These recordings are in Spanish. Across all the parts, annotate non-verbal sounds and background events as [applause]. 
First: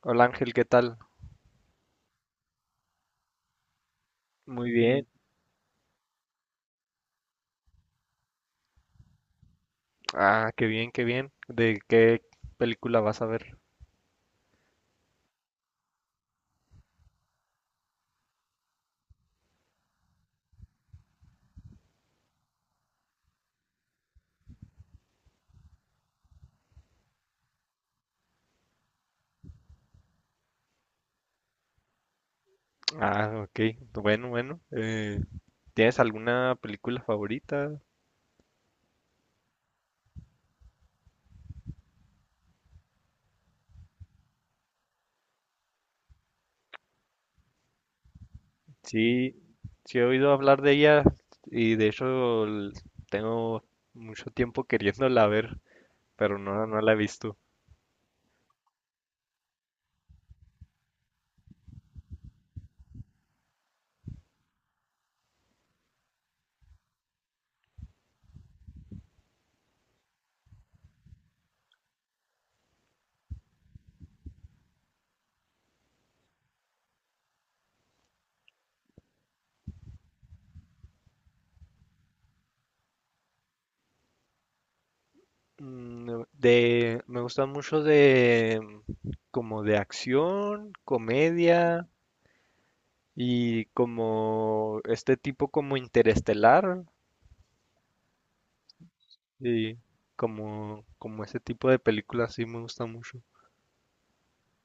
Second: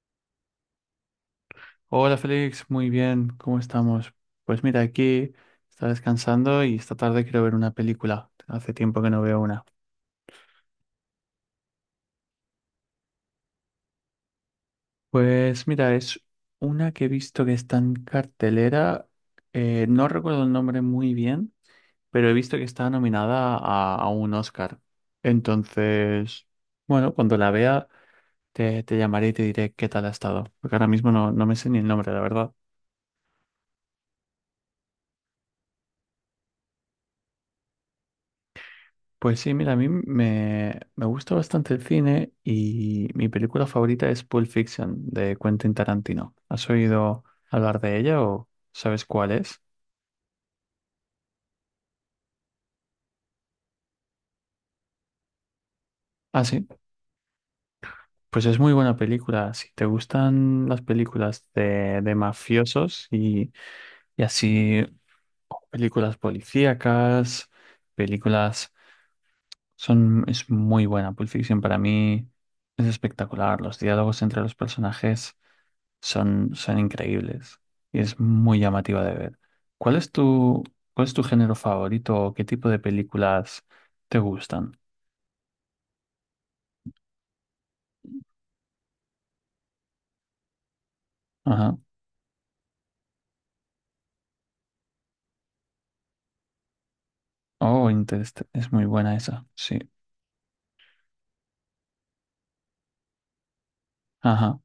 Hola Ángel, ¿qué tal? Hola Félix, muy bien, ¿cómo estamos? Pues Muy mira, bien. aquí está descansando y esta tarde quiero ver una película. Hace tiempo que no veo una. Ah, qué bien, qué bien. ¿De qué película vas a ver? Pues mira, es una que he visto que está en cartelera. No recuerdo el nombre muy bien, pero he visto que está nominada a un Oscar. Entonces, bueno, cuando la vea te llamaré y te diré qué tal ha estado, porque ahora mismo no me sé ni el nombre, la verdad. Ah, ok. Bueno, bueno. ¿Tienes alguna película favorita? Pues sí, mira, a mí me gusta bastante el cine y mi película favorita es Pulp Fiction de Quentin Tarantino. ¿Has oído hablar de ella o sabes cuál Sí, es? sí he oído hablar de ella y de hecho tengo mucho tiempo queriéndola ver, pero Ah, sí, no la he visto. pues es muy buena película. Si te gustan las películas de mafiosos y así películas policíacas, películas son, es muy buena. Pulp Fiction para mí es espectacular. Los diálogos entre los personajes. Son, son increíbles y es muy llamativa de ver. ¿Cuál es tu, cuál es tu género favorito o qué tipo de películas te gustan? Me gusta mucho de como de acción, Ajá. comedia y como este tipo como interestelar. Oh, Interestelar. Es muy buena esa. Sí, Sí. Como ese tipo de películas sí me gusta mucho. Ajá.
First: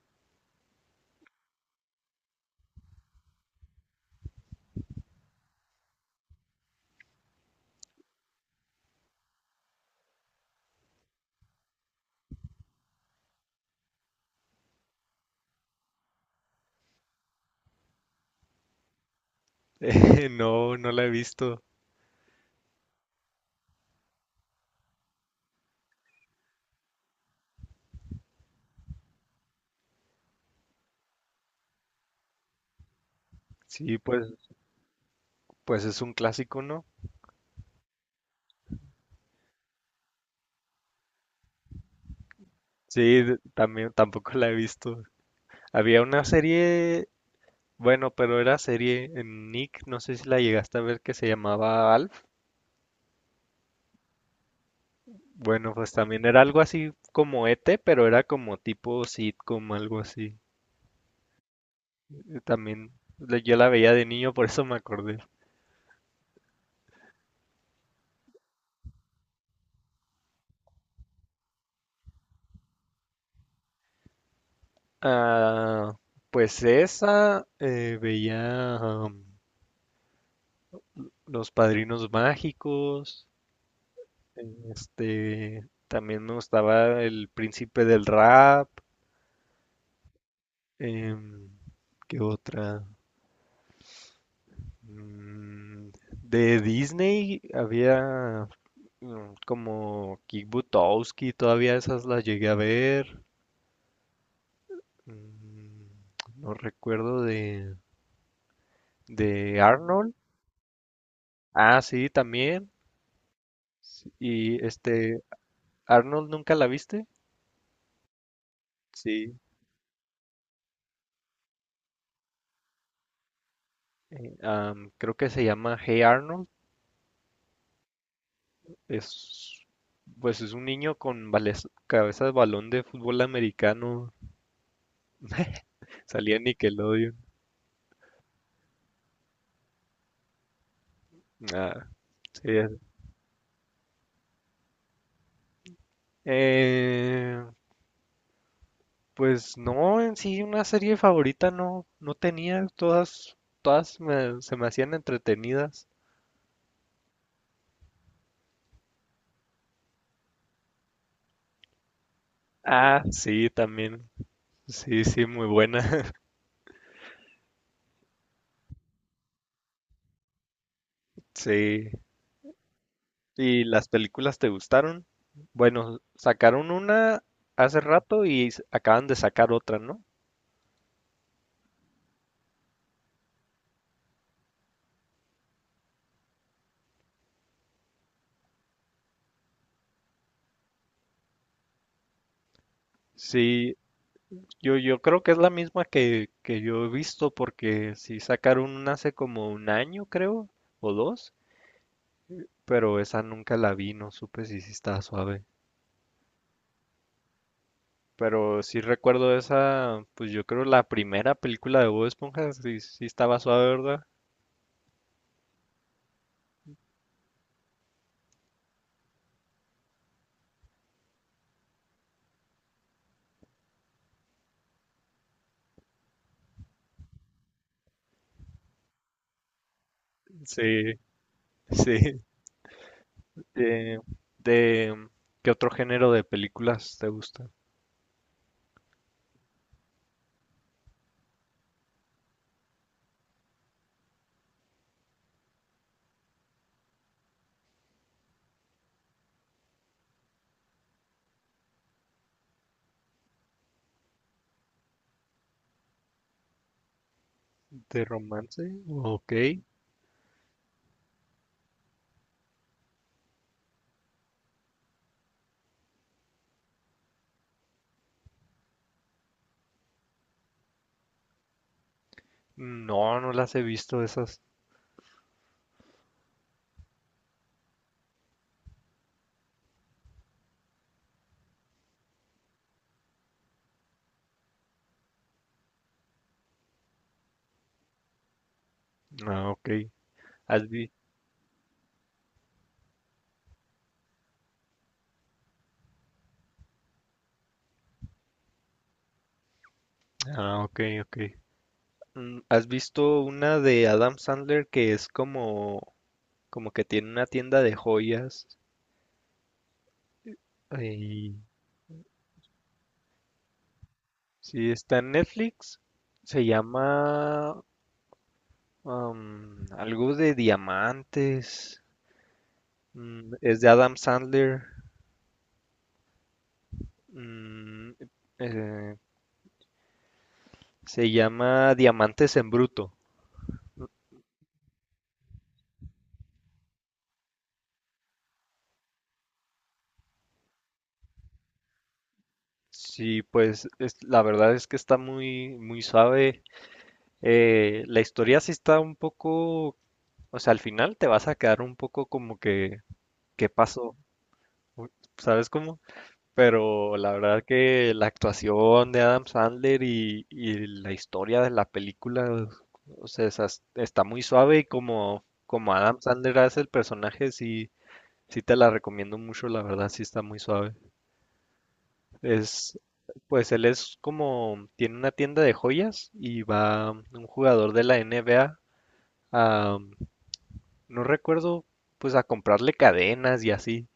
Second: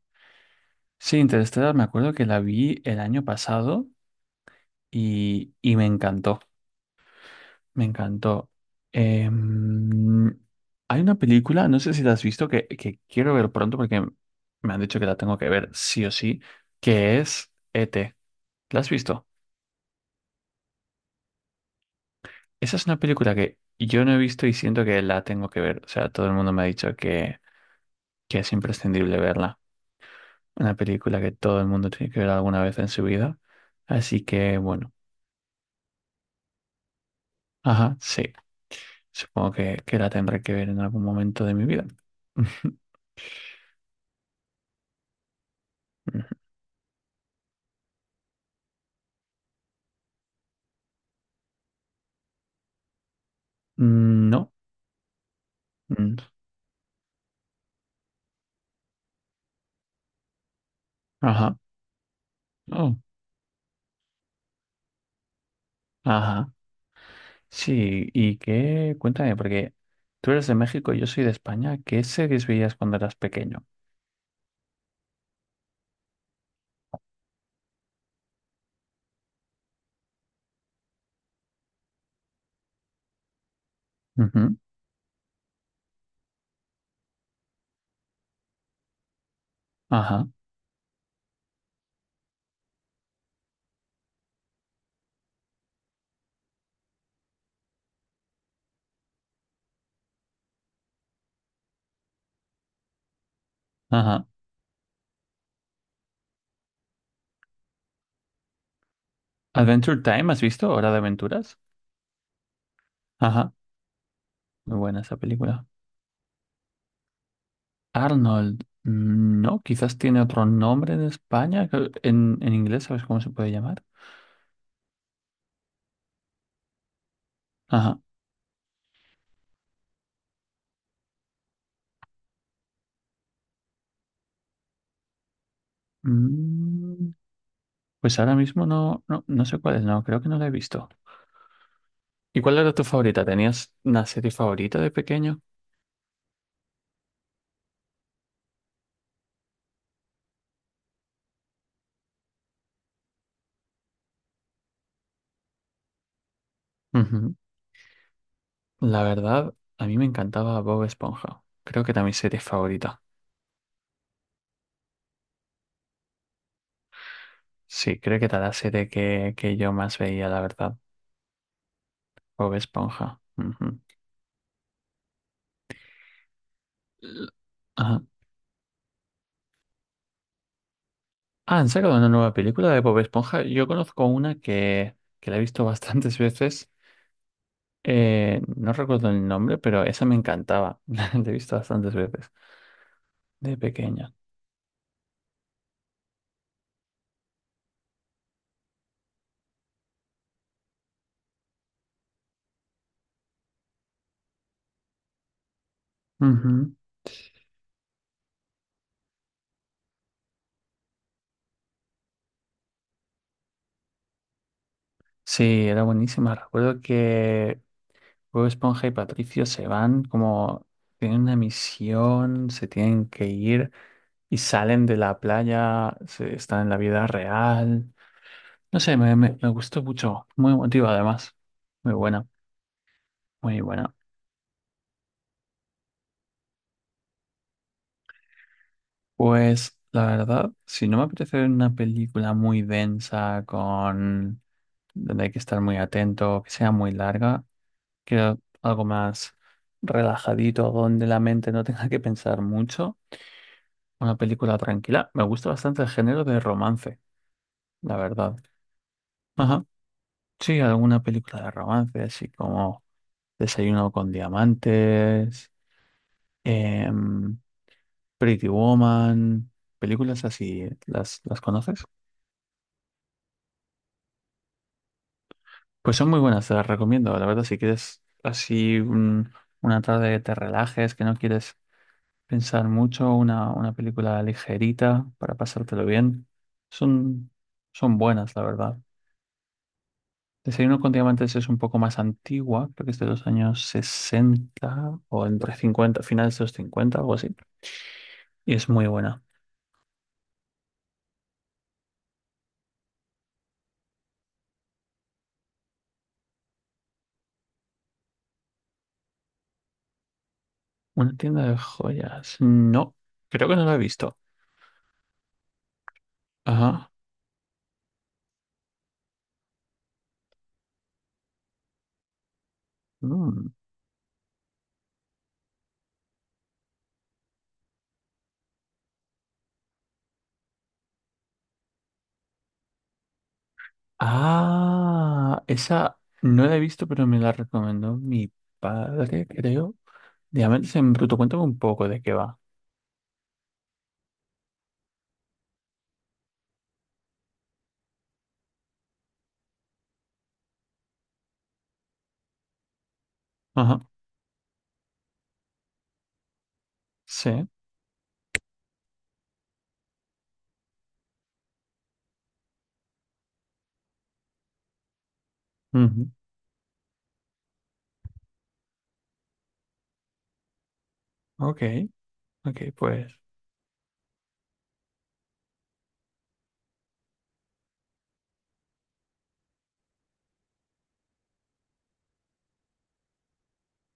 Sí, Interestelar, me acuerdo que la vi el año pasado y me encantó. Me encantó. Em, Hay una película, no sé si la has visto, que quiero ver pronto porque me han dicho que la tengo que ver sí o sí, que es E.T. ¿La has visto? [laughs] No la he visto. Esa es una película que yo no he visto y siento que la tengo que ver. O sea, todo el mundo me ha dicho que es imprescindible verla. Una película que todo el mundo tiene que ver alguna vez en su vida. Sí, Así que, bueno, pues es un clásico, ¿no? ajá, sí. Supongo que la tendré que ver en algún momento de mi vida. Sí, también tampoco la he visto. Había una [laughs] serie, bueno, pero era serie en Nick, no sé si la llegaste a ver que se llamaba Alf. No. Bueno, pues Mm, también era algo así como ET, pero era como tipo sitcom, algo así. ajá. También Oh, yo la veía de niño, por eso me acordé. ajá. Sí, ¿y qué? Cuéntame, porque tú eres de México y yo soy de España. ¿Qué series veías cuando eras pequeño? Ah, pues esa veía. Los Padrinos Mágicos, Ujú, este, también me gustaba El Príncipe del Rap, ajá. em, ¿qué otra? Mm, de Disney había como Kick Buttowski, todavía esas las llegué a ver. Ajá. Mm, No recuerdo de Adventure Arnold. Time, ¿has visto? Hora de Aventuras. Ah, sí, también. Ajá, Y muy buena esa este, película. Arnold, ¿nunca la viste? Arnold, Sí. No, quizás tiene otro nombre en España. Que- en inglés, ¿sabes cómo se puede llamar? Creo que se llama Hey Arnold. Ajá. Es, pues es un niño con cabeza de balón de fútbol americano. [laughs] Salía en mm, Nickelodeon. pues ahora mismo no, no sé cuál es, no, creo que no la he visto. Ah, ¿Y sí, cuál era tu favorita? ¿Tenías una serie favorita de pequeño? Eh, pues no, en sí una serie favorita no, no tenía. Todas se me hacían entretenidas. Ujú. La verdad, a mí me encantaba Bob Esponja. Creo que era mi serie favorita. Ah, sí, también. Sí, sí, muy buena. [laughs] Sí, creo que era la serie que yo más veía, la verdad. Sí. Bob Esponja. ¿Y Ujú. las películas te gustaron? Bueno, sacaron una L-, hace ajá. rato y acaban de sacar otra, ¿no? Ah, han sacado una nueva película de Bob Esponja. Yo conozco una que la he visto [laughs] bastantes veces. No recuerdo el nombre, pero esa me encantaba. [laughs] La he visto bastantes veces de Sí, pequeña. Yo creo que es la misma que yo he visto porque sí sacaron una hace como un año, creo, o dos, pero esa nunca la vi, no supe si sí estaba suave. Ujú. Pero sí recuerdo esa, pues yo creo la primera película de Bob Esponja sí, sí estaba suave, ¿verdad? Sí, era buenísima. Recuerdo que Bob Esponja y Patricio se van como tienen una misión, se tienen que ir y salen de la playa, se- están en la vida real. No sé, me, me gustó mucho. Muy emotiva Sí, además. [laughs] Muy sí. buena, muy buena. De, de- ¿Qué otro género de películas te gusta? Pues la verdad, si no me apetece ver una película muy densa, con donde hay que estar muy atento, que sea muy larga, quiero algo más relajadito, donde la mente no tenga que pensar mucho, una película tranquila. Me gusta bastante el género de romance, la ¿De verdad. romance? Ok. Ajá. Sí, alguna película de romance, así como Desayuno con Diamantes, em, Pretty Woman, películas así, las conoces? No, no las he visto esas. Pues son muy buenas, te las recomiendo. La verdad, si quieres así un- una tarde que te relajes, que no quieres pensar mucho, una película ligerita para pasártelo bien, son, son buenas, la verdad. Ah, ok. ¿Has Desayuno con vi- Diamantes es un poco más antigua, creo que es de los años 60 o entre 50 finales de los 50 algo así. Y es muy buena. Ah, ok, ok. ¿Has visto una de Adam Sandler que es como que tiene una tienda de joyas? Una Y tienda de joyas. No, creo que no la he visto. sí, está en Netflix. Se Ajá. llama algo de diamantes. Mm, Mm. es de Adam Sandler. Mm, eh, se llama Diamantes en Bruto. Ah, esa no la he visto, pero me la recomendó mi padre, creo. Diamantes en bruto, cuéntame un poco de qué va. Sí, pues la verdad es que está muy, muy suave. La historia sí está un poco. O sea, al final te vas a quedar un poco como ¿qué Ajá, pasó? Uy, ¿sabes cómo? Pero la verdad sí. que la actuación de Adam Sandler y la historia de la película, o sea, está muy suave y como Adam Ujú, Sandler hace el personaje, sí, sí te la recomiendo mucho, la verdad, sí está muy suave. ok, ok, Es, pues. pues él es como, tiene una tienda de joyas y va un jugador de la NBA a, a, no recuerdo, pues a comprarle cadenas y así.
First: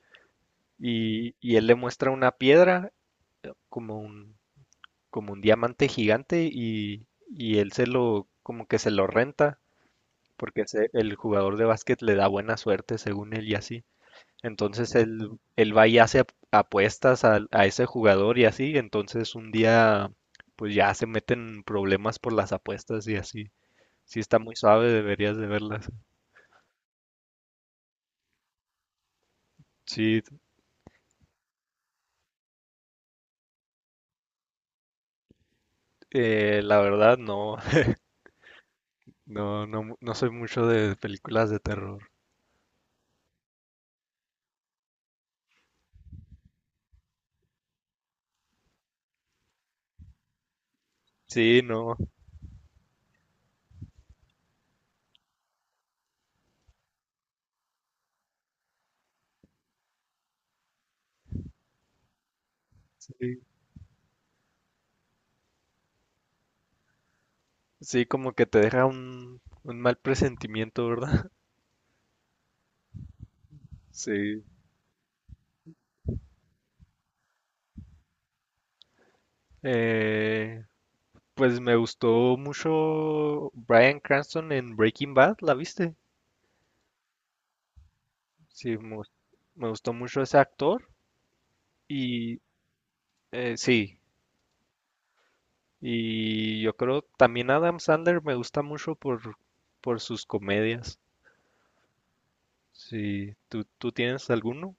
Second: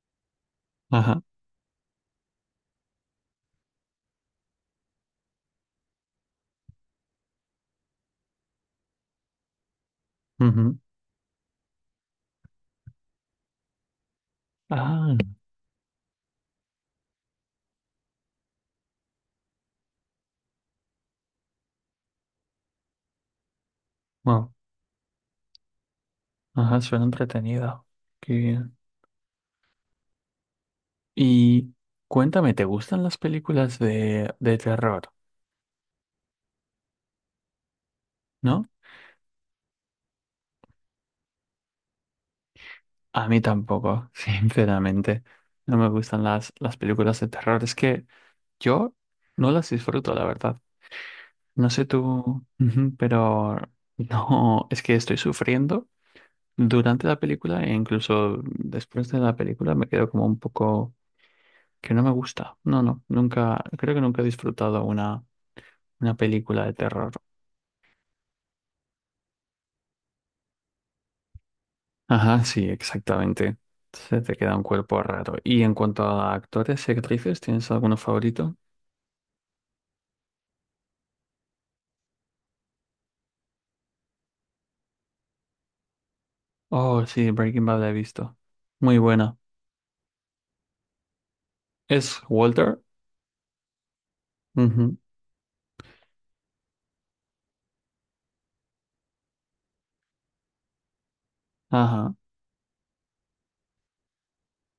Ajá, Y él le muestra una piedra como un, como un diamante gigante y él se lo, como que se lo renta, porque ujú. El jugador de básquet le da buena suerte según él y así. Entonces Ah, él va y hace apuestas ese jugador y así. Entonces un día, pues ya se meten en problemas por las apuestas y así. Sí está wow. muy suave, deberías de verlas. Ajá, suena entretenido. Qué bien. Sí, Y cuéntame, ¿te gustan las películas de terror? La verdad no, [laughs] ¿No? no, no soy mucho de películas de terror. A mí tampoco, [laughs] sinceramente. No me gustan las películas de terror. Es que yo no las disfruto, la verdad. Sí, No sé no. tú, ujú, pero no, es que estoy sufriendo durante la película e incluso después de la película me quedo como un poco que no me gusta. No, no, Sí, nunca, creo que nunca he disfrutado una película de terror. sí, como que te deja un mal presentimiento, ¿verdad? [laughs] Ajá, sí, exactamente. Se te Sí. queda un cuerpo raro. Y en cuanto a actores y actrices, ¿tienes alguno favorito? Eh, pues me gustó mucho Bryan Cranston en Breaking Bad, ¿la viste? Oh, sí, Breaking Bad la he visto. Sí, Muy buena. me gustó mucho ese actor Es y Walter. Sí, Ujú, y yo creo también Adam Sandler me gusta mucho por sus comedias. ajá. Sí, ¿tú tienes alguno?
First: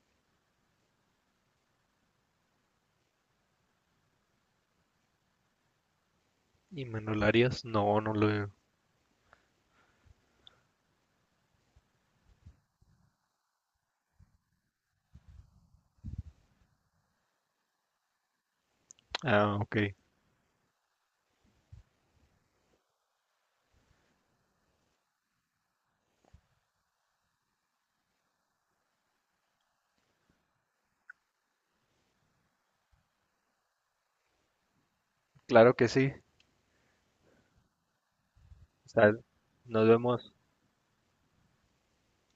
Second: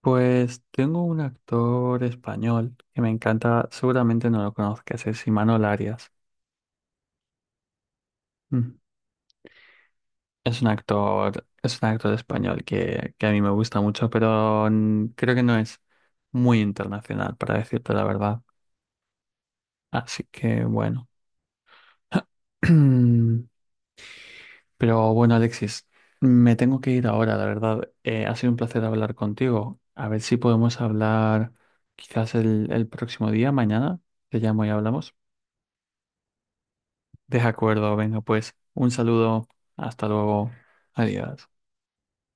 Pues tengo un actor español que me encanta, seguramente no lo conozcas, es Imanol Arias. ¿Y me lo harías? No, no lo... veo. Mm. Es un actor español que a mí me gusta mucho, pero creo que no es muy internacional, para decirte la verdad. Ah, ok. Así que bueno. [clears throat] Pero bueno, Alexis, me tengo que ir ahora, la verdad. Ha sido un placer hablar contigo. A ver si podemos hablar quizás el próximo día, mañana. Te llamo y hablamos. Claro que sí. De acuerdo, venga pues, un O saludo, nos hasta vemos. luego, adiós.